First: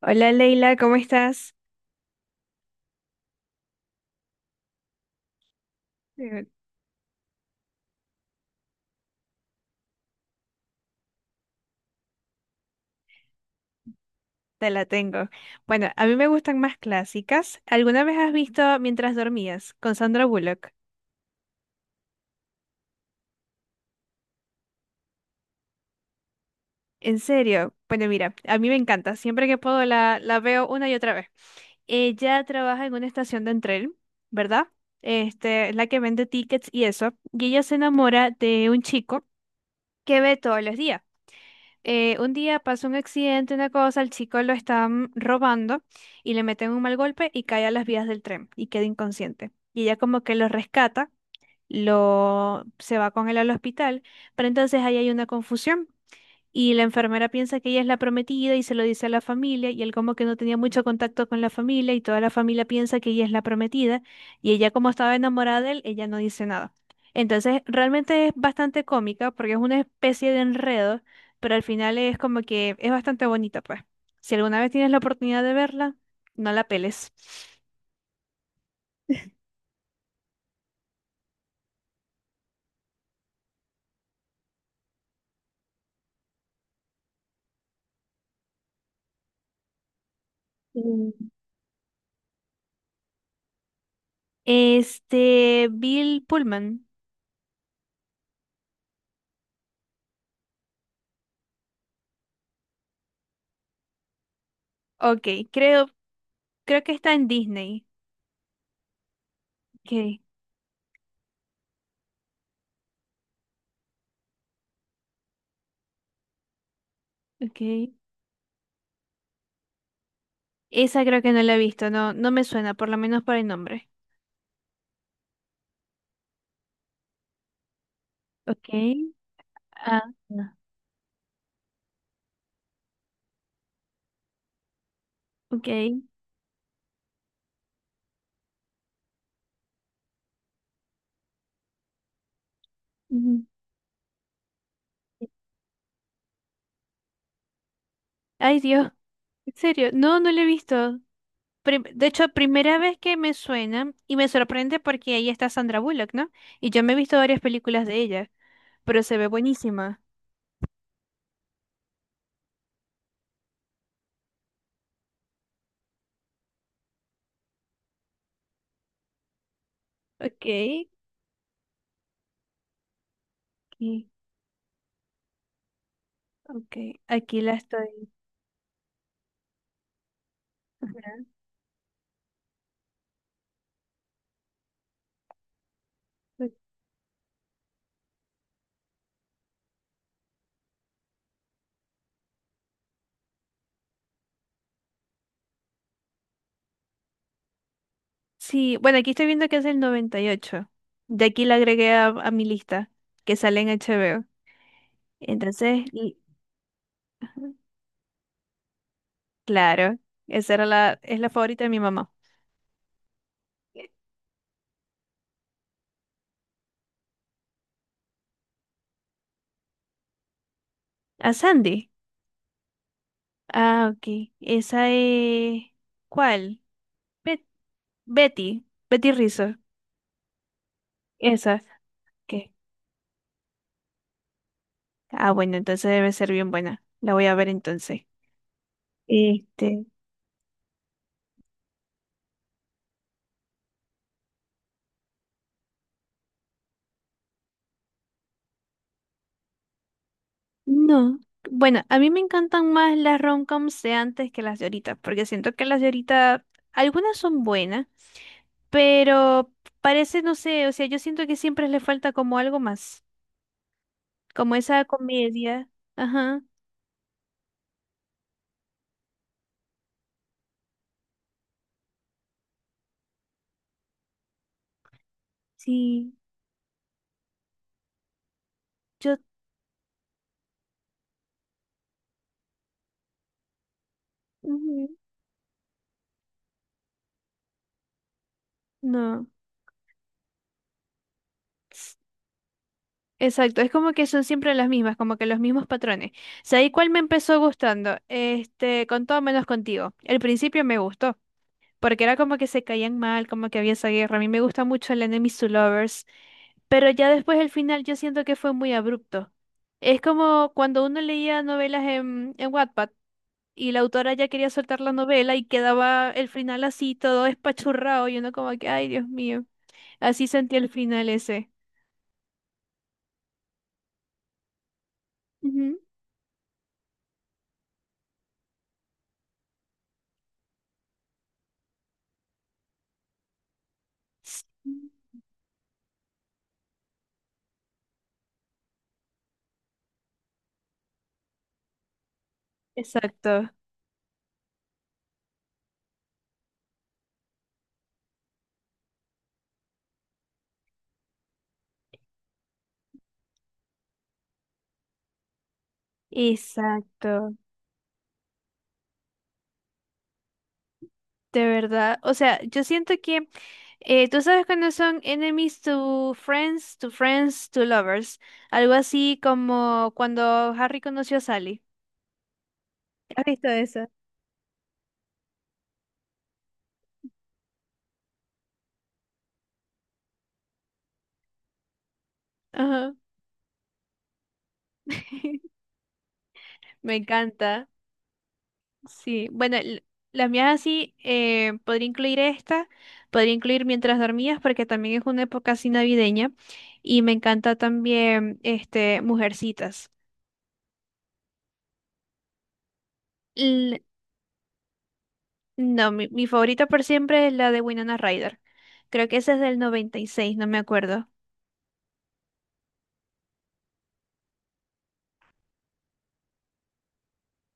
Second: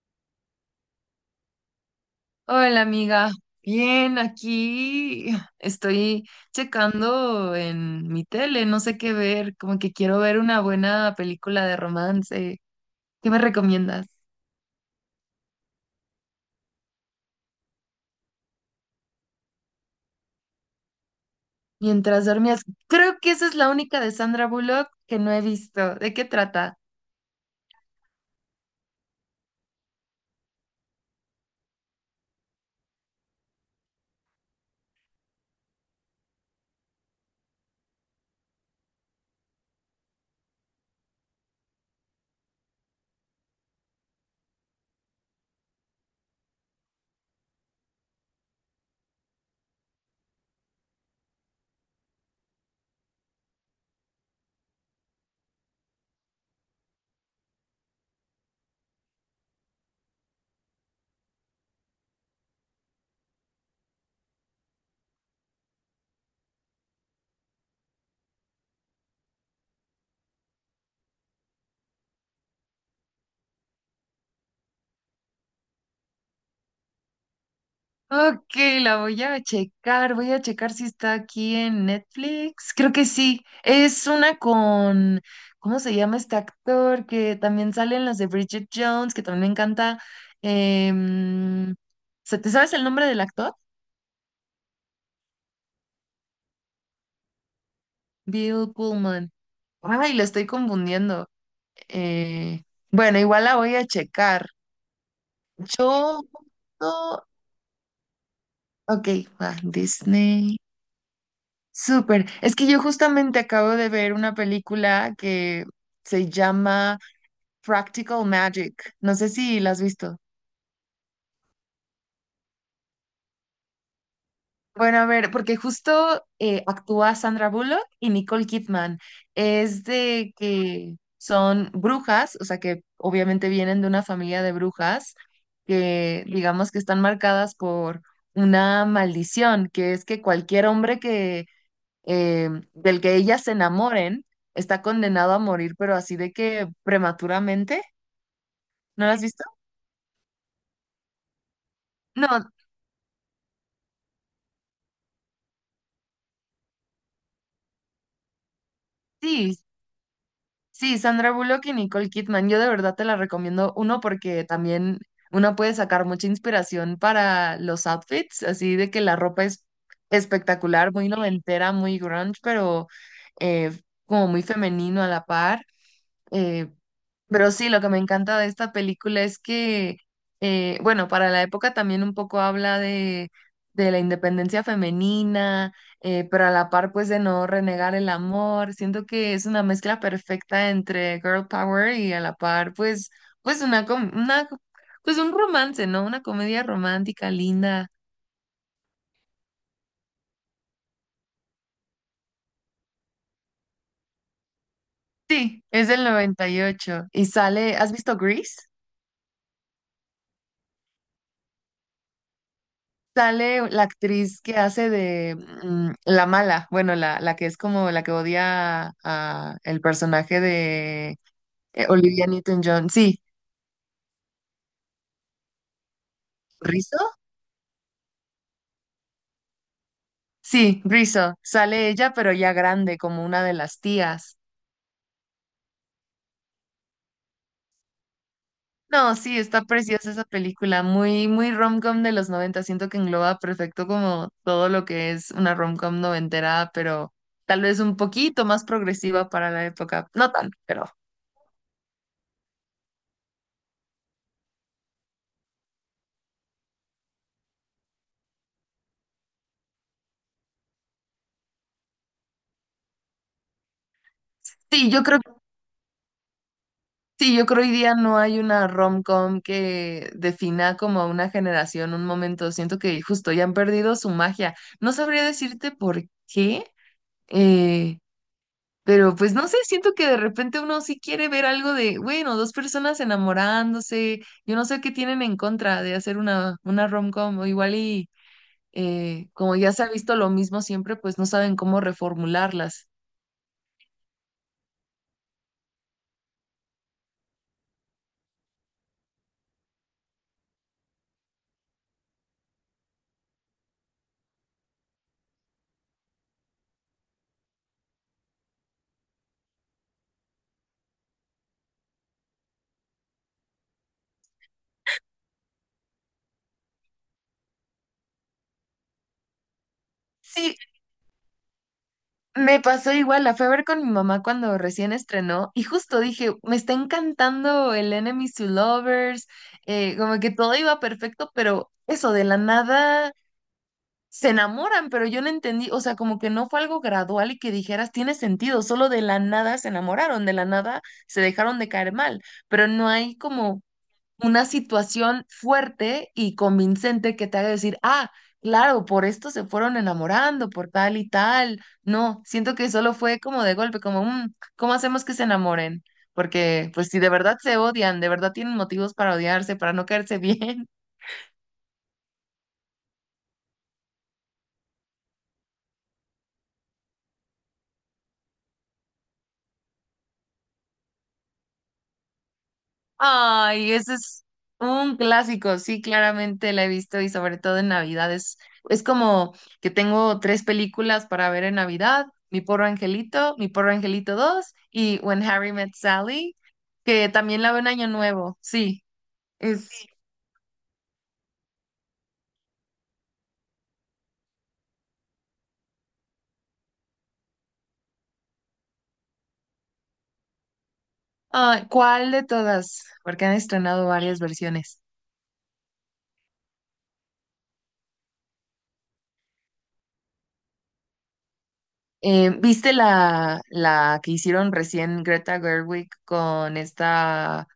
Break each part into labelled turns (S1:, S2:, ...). S1: Hola Leila, ¿cómo estás?
S2: Hola amiga, bien, aquí estoy
S1: Eh,
S2: checando en mi tele, no sé qué ver, como que quiero ver una buena película de romance. ¿Qué me recomiendas?
S1: Te la tengo. Bueno, a mí me gustan más clásicas. ¿Alguna vez has visto Mientras dormías con Sandra Bullock?
S2: Mientras dormías, creo que esa es la única de Sandra Bullock que no he visto. ¿De qué trata?
S1: En serio, bueno, mira, a mí me encanta. Siempre que puedo la veo una y otra vez. Ella trabaja en una estación de tren, ¿verdad? Este, es la que vende tickets y eso. Y ella se enamora de un chico que ve todos los días. Un día pasa un accidente, una cosa, el chico lo están robando y le meten un mal golpe y cae a las vías del tren y queda inconsciente. Y ella como que lo rescata, lo se va con él al hospital, pero entonces ahí hay una confusión y la enfermera piensa que ella es la prometida y se lo dice a la familia y él como que no tenía mucho contacto con la familia y toda la familia piensa que ella es la prometida y ella como estaba enamorada de él, ella no dice nada. Entonces realmente es bastante cómica porque es una especie de enredo, pero al final es como que es bastante bonita pues. Si alguna vez tienes la oportunidad de verla, no la peles.
S2: Ok, la voy a checar si está aquí en Netflix. Creo que sí. Es una con, ¿cómo se llama este actor? Que también sale en las de Bridget Jones, que también me encanta.
S1: Mm.
S2: Em, ¿te sabes el nombre del actor?
S1: Este, Bill Pullman.
S2: Bill Pullman. Ay, lo estoy confundiendo. Eh, bueno, igual la voy a checar.
S1: Ok, creo,
S2: Yo,
S1: creo que está
S2: no-
S1: en Disney.
S2: Ok, va,
S1: Ok,
S2: Disney. Súper. Es que yo justamente acabo de ver una película que se llama
S1: ok.
S2: Practical Magic. No sé si la has visto.
S1: Esa creo que no la he visto, no, no me suena, por lo menos por el nombre.
S2: Bueno, a ver, porque justo actúa Sandra Bullock y Nicole
S1: Okay.
S2: Kidman. Es
S1: Ah,
S2: de
S1: ah,
S2: que son brujas, o sea que obviamente vienen de una familia de brujas
S1: ok.
S2: que digamos que están marcadas por una maldición, que es que cualquier hombre que del que ellas
S1: Ujú.
S2: se enamoren, está condenado a morir, pero así de que prematuramente.
S1: Ay, Dios,
S2: ¿No la has visto?
S1: en serio, no, no la he visto. Prim- de hecho,
S2: No,
S1: primera vez que me suena y me sorprende porque ahí está Sandra Bullock, ¿no? Y yo me he visto varias películas de ella, pero se ve
S2: sí,
S1: buenísima.
S2: sí, Sandra Bullock y Nicole Kidman. Yo de verdad te la recomiendo. Uno, porque también uno puede sacar mucha inspiración para los outfits, así de que la ropa es
S1: Okay,
S2: espectacular, muy noventera, muy grunge, pero eh,
S1: aquí,
S2: como muy femenino a la par. Eh,
S1: okay, aquí
S2: Pero
S1: la
S2: sí, lo que me
S1: estoy.
S2: encanta de esta película es que, bueno,
S1: Ajá.
S2: para la época también un poco habla de la independencia femenina, pero a la par pues de no renegar el amor. Siento que es una mezcla perfecta entre girl power y a la par pues una, pues un romance, ¿no? Una comedia romántica linda.
S1: Sí, bueno, aquí estoy viendo que es el 98. De aquí la agregué a mi lista, que sale en HBO.
S2: Sí,
S1: Entonces,
S2: es del 98 y sale, ¿has visto Grease?
S1: claro, esa era es la favorita de mi mamá.
S2: Sale la actriz que hace de la mala, bueno, la que es como la que odia a el personaje de
S1: ¿A Sandy?
S2: Olivia Newton-John. Sí,
S1: Ah, ok. Esa es... ¿Cuál?
S2: ¿Rizzo?
S1: Bet- Betty. Betty Rizzo.
S2: Sí, Rizzo.
S1: Esa.
S2: Sale ella, pero ya
S1: ¿Qué?
S2: grande, como una de las tías.
S1: Ah, bueno, entonces debe ser bien buena. La voy a ver entonces.
S2: No, sí, está
S1: Este.
S2: preciosa esa película, muy, muy rom-com de los 90. Siento que engloba perfecto como todo lo que es una rom-com noventera, pero tal vez un poquito más progresiva para la época. No tan, pero
S1: No. Bueno, a mí me encantan más las rom-coms de antes que las de ahorita, porque siento que las de ahorita, algunas son buenas, pero parece, no sé, o sea, yo siento que siempre le falta como algo más, como esa
S2: sí, yo creo
S1: comedia. Ajá,
S2: Sí, yo creo hoy día no hay una rom-com que defina como a una generación, un momento. Siento que justo ya han perdido su magia. No sabría decirte por
S1: sí,
S2: qué, eh, pero
S1: yo,
S2: pues no sé, siento que de repente uno sí quiere ver algo de, bueno, dos personas enamorándose. Yo no sé
S1: ujú,
S2: qué tienen en contra de hacer una rom-com o igual y
S1: no.
S2: como ya se ha visto lo mismo siempre, pues no saben cómo
S1: s-
S2: reformularlas.
S1: Exacto, es como que son siempre las mismas, como que los mismos patrones. ¿Sabes cuál me empezó gustando? Este, con todo menos contigo. El principio me gustó, porque era como que se caían mal, como que había esa guerra. A mí me gusta mucho el Enemies to Lovers, pero ya después el final yo siento que fue muy abrupto. Es como cuando uno leía novelas en Wattpad y la autora ya quería soltar la novela y quedaba el final así, todo espachurrado, y uno como que, ay, Dios mío, así sentí
S2: Sí,
S1: el final ese.
S2: me pasó igual, la fui a ver con mi mamá cuando recién estrenó y
S1: Ujú.
S2: justo dije, me está encantando el Enemies to Lovers, como que todo iba perfecto, pero eso, de la nada se
S1: Sí,
S2: enamoran, pero yo no entendí, o sea, como que no fue algo gradual y que dijeras, tiene sentido, solo de la nada se enamoraron, de la nada se dejaron de caer mal, pero no hay
S1: exacto,
S2: como una situación fuerte y convincente que te haga decir, ah, claro, por esto se fueron enamorando, por tal y tal. No, siento que solo fue como de golpe, como, "Mm, ¿cómo hacemos que se enamoren? Porque, pues, si de
S1: exacto.
S2: verdad se odian, de verdad tienen motivos para odiarse, para no caerse bien,
S1: De verdad, o sea, yo siento que tú sabes cuando son enemies to friends, to friends, to lovers, algo así como cuando Harry conoció a Sally. ¿Has visto
S2: Ay,
S1: eso?
S2: ese es un clásico, sí, claramente la he visto y sobre todo en Navidad. Es como que tengo tres películas para ver en Navidad, Mi Porro
S1: Ajá.
S2: Angelito, Mi Porro Angelito 2 y When Harry Met Sally,
S1: Me
S2: que también la veo en
S1: encanta.
S2: Año Nuevo, sí.
S1: Sí, bueno,
S2: Sí.
S1: las mías así, podría incluir esta, podría incluir Mientras dormías, porque también es una época así navideña, y me encanta también, este, Mujercitas.
S2: Ah, ¿cuál de todas? Porque han
S1: L-
S2: estrenado varias versiones.
S1: no, mi favorita por siempre es la de Winona Ryder. Creo que esa es del 96, no me acuerdo.
S2: ¿Viste la que hicieron recién Greta Gerwig con esta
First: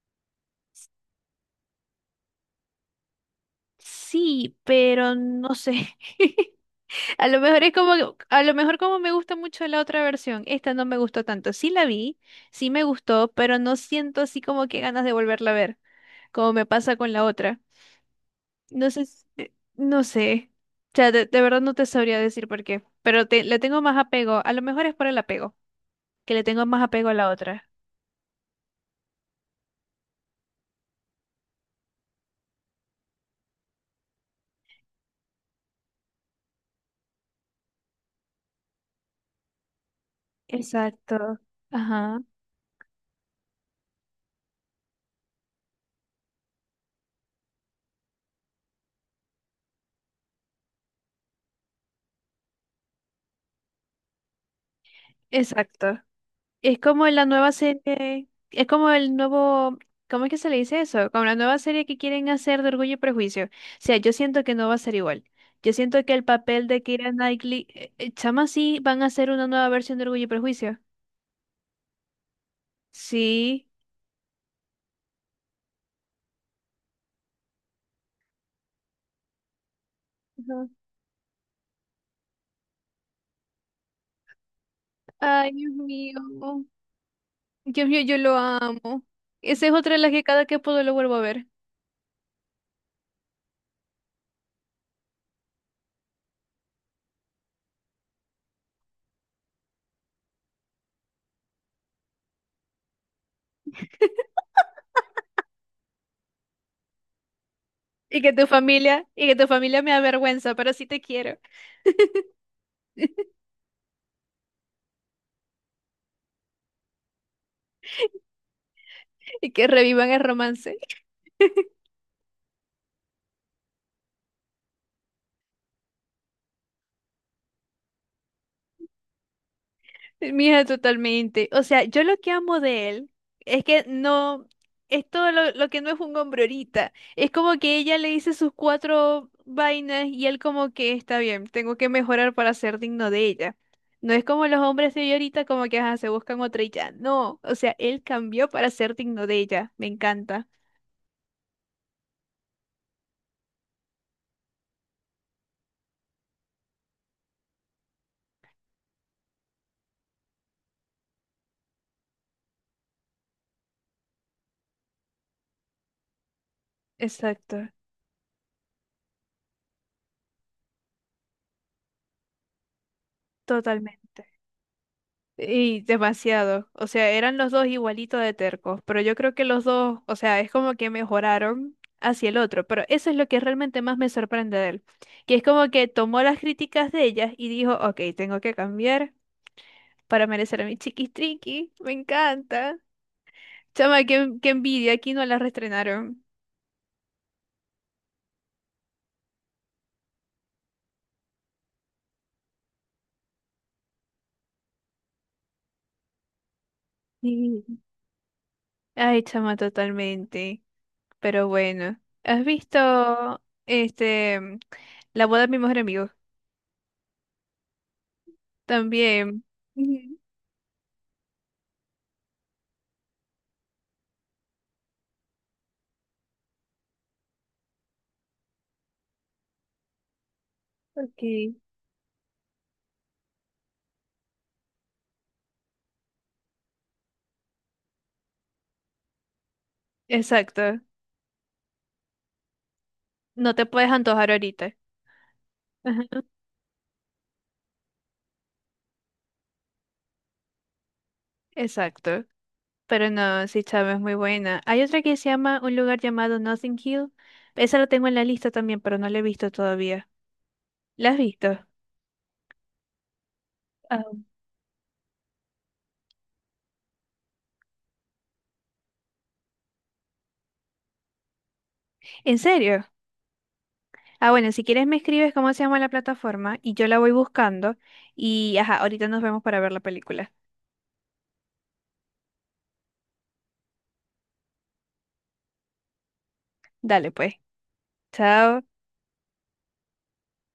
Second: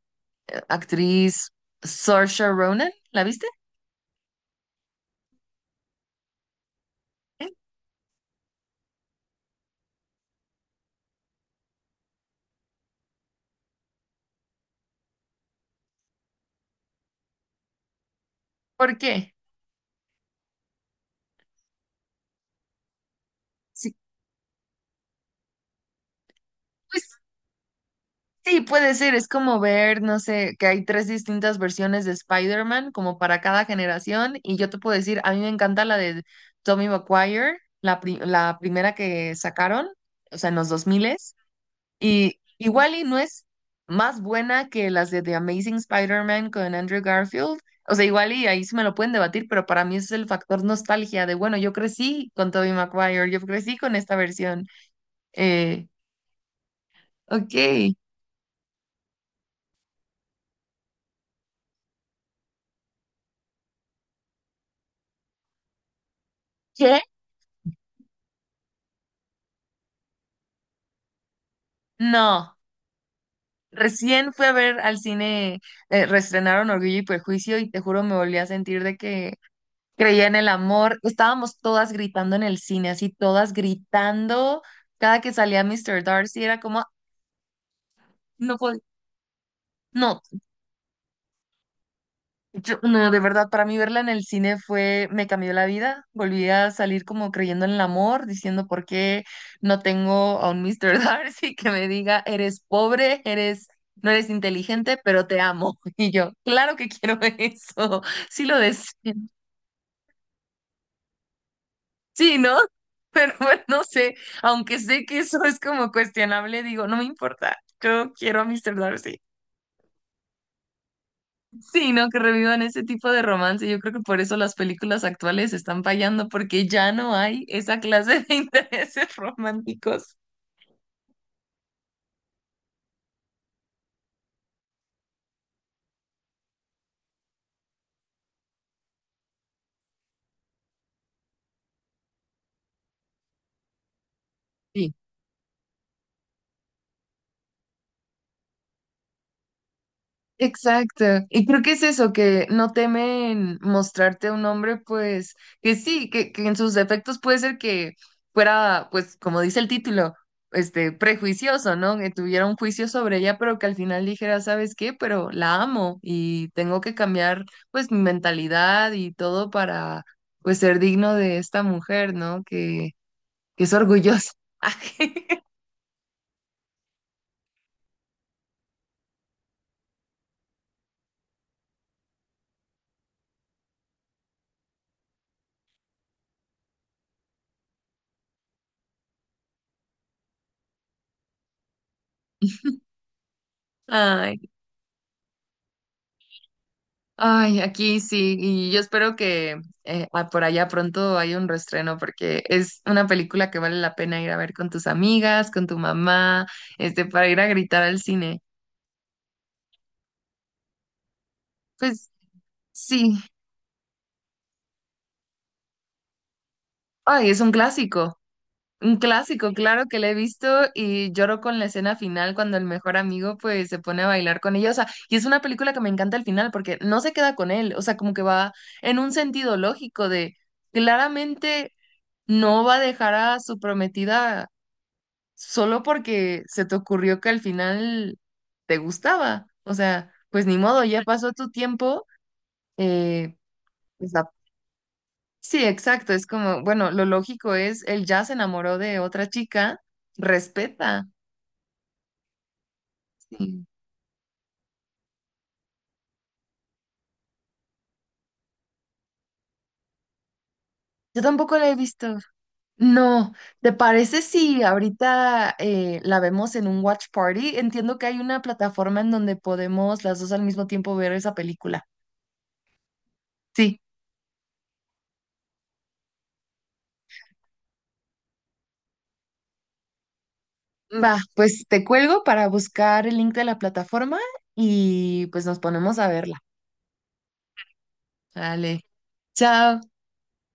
S2: actriz Saoirse Ronan? ¿La viste?
S1: Sí, pero no sé. A lo mejor es como, a lo mejor como me gusta mucho la otra versión, esta no me gustó tanto. Sí la vi, sí me gustó, pero no siento así como que ganas de volverla a ver, como me pasa con la otra. No
S2: ¿Por
S1: sé,
S2: qué?
S1: no sé. O sea, de verdad no te sabría decir por qué, pero le tengo más
S2: Sí,
S1: apego. A lo mejor es por el apego, que le tengo más apego a
S2: pues
S1: la otra.
S2: sí, puede ser. Es como ver, no sé, que hay tres distintas versiones de Spider-Man, como para cada generación. Y yo te puedo decir, a mí me encanta la de Tobey Maguire, la primera que sacaron, o sea, en los 2000.
S1: Exacto. Ajá,
S2: Y igual y no es más buena que las de The Amazing Spider-Man con Andrew Garfield. O sea, igual y ahí sí me lo pueden debatir, pero para mí ese es el factor nostalgia de, bueno, yo crecí con Tobey Maguire, yo crecí con esta versión. Eh,
S1: exacto. Es como la nueva
S2: ok.
S1: serie, es como el nuevo, ¿cómo es que se le dice eso? Como la nueva serie que quieren hacer de Orgullo y Prejuicio. O sea, yo siento que no va a ser igual. Yo siento que el papel de
S2: ¿Qué?
S1: Keira Knightley, chama, sí, van a hacer una nueva versión de Orgullo y Prejuicio.
S2: No,
S1: Sí.
S2: recién fui a ver al cine, reestrenaron Orgullo y Prejuicio y te juro me volví a sentir de que creía en el
S1: Ajá.
S2: amor. Estábamos todas gritando en el cine, así todas gritando. Cada que
S1: Ay,
S2: salía
S1: Dios
S2: Mr.
S1: mío.
S2: Darcy era como,
S1: Dios mío, yo lo
S2: no puedo,
S1: amo. Esa es otra de las
S2: no,
S1: que cada que puedo lo vuelvo a ver.
S2: No, de verdad, para mí verla en el cine fue, me cambió la vida. Volví a salir como creyendo en el amor, diciendo por qué no tengo a un Mr. Darcy que me diga, eres pobre, eres, no eres inteligente, pero te amo. Y yo, claro que quiero eso,
S1: Y que
S2: sí
S1: tu
S2: lo
S1: familia,
S2: deseo.
S1: y que tu familia me avergüenza, pero sí te quiero.
S2: Sí, ¿no? Pero bueno, no sé, aunque sé que eso es como cuestionable, digo, no me importa, yo quiero a Mr. Darcy.
S1: Y que revivan el romance.
S2: Sí, no, que revivan ese tipo de romance. Yo creo que por eso las películas actuales están fallando, porque ya no hay esa clase de intereses románticos.
S1: Mija, totalmente. O sea, yo lo que amo de él es que no, es todo lo que no es un hombre ahorita. Es como que ella le dice sus cuatro vainas y él como que está bien, tengo que mejorar para ser digno de ella. No es como los hombres
S2: Sí.
S1: de hoy ahorita como que ajá, se buscan otra y ya. No, o sea, él cambió para ser digno de ella. Me encanta.
S2: Exacto. Y creo que es eso, que no temen mostrarte a un hombre, pues, que sí, que en sus defectos puede ser que fuera, pues, como dice el título, este, prejuicioso, ¿no? Que tuviera un juicio sobre ella, pero que al final dijera, ¿sabes qué? Pero la amo y tengo que cambiar,
S1: Exacto,
S2: pues, mi mentalidad y todo para, pues, ser digno de esta mujer, ¿no? Que es
S1: totalmente.
S2: orgullosa.
S1: Y demasiado. O sea, eran los dos igualitos de tercos, pero yo creo que los dos, o sea, es como que mejoraron hacia el otro, pero eso es lo que realmente más me sorprende de él, que es como que tomó las críticas de ellas y dijo, ok, tengo que cambiar para merecer a mi chiquis triqui, me encanta. Chama,
S2: Ay,
S1: qué envidia, aquí no la restrenaron.
S2: ay, aquí sí, y yo espero que por allá pronto haya un reestreno porque es una película que vale la pena ir a ver con tus amigas, con tu mamá, este, para ir a
S1: Sí.
S2: gritar al cine.
S1: Ay, chama, totalmente. Pero bueno,
S2: Pues
S1: ¿has
S2: sí,
S1: visto este, La boda de mi mejor amigo?
S2: ay, es un
S1: También.
S2: clásico, claro que la he
S1: Ujú.
S2: visto y lloro con la escena final cuando el mejor amigo pues se pone a bailar con ella, o sea, y es una película que me encanta al final porque no se queda con él, o sea, como que va en un sentido lógico de
S1: Ok.
S2: claramente no va a dejar a su prometida solo porque se te ocurrió que al final te gustaba. O sea, pues ni
S1: Exacto.
S2: modo, ya pasó tu tiempo. eh,
S1: No te puedes
S2: pues la-
S1: antojar ahorita.
S2: Sí, exacto.
S1: Ajá.
S2: Es como, bueno, lo lógico es, él ya se enamoró de otra chica, respeta.
S1: Exacto. Pero no, sí,
S2: Sí.
S1: chama, es muy buena. Hay otra que se llama un lugar llamado Nothing Hill. Esa la tengo en la lista también, pero no la he visto todavía. ¿La has
S2: Yo tampoco
S1: visto?
S2: la he visto. No, ¿te
S1: Ah,
S2: parece si ahorita la vemos en un watch party? Entiendo que hay una plataforma en donde podemos las dos al mismo tiempo ver esa película.
S1: ¿en serio?
S2: Sí.
S1: Ah, bueno, si quieres me escribes cómo se llama la plataforma y yo la voy buscando. Y, ajá, ahorita nos vemos para ver la película.
S2: Va, pues te cuelgo para buscar el link de la plataforma y pues nos ponemos a verla.
S1: Dale, pues. Chao.
S2: Dale. Chao.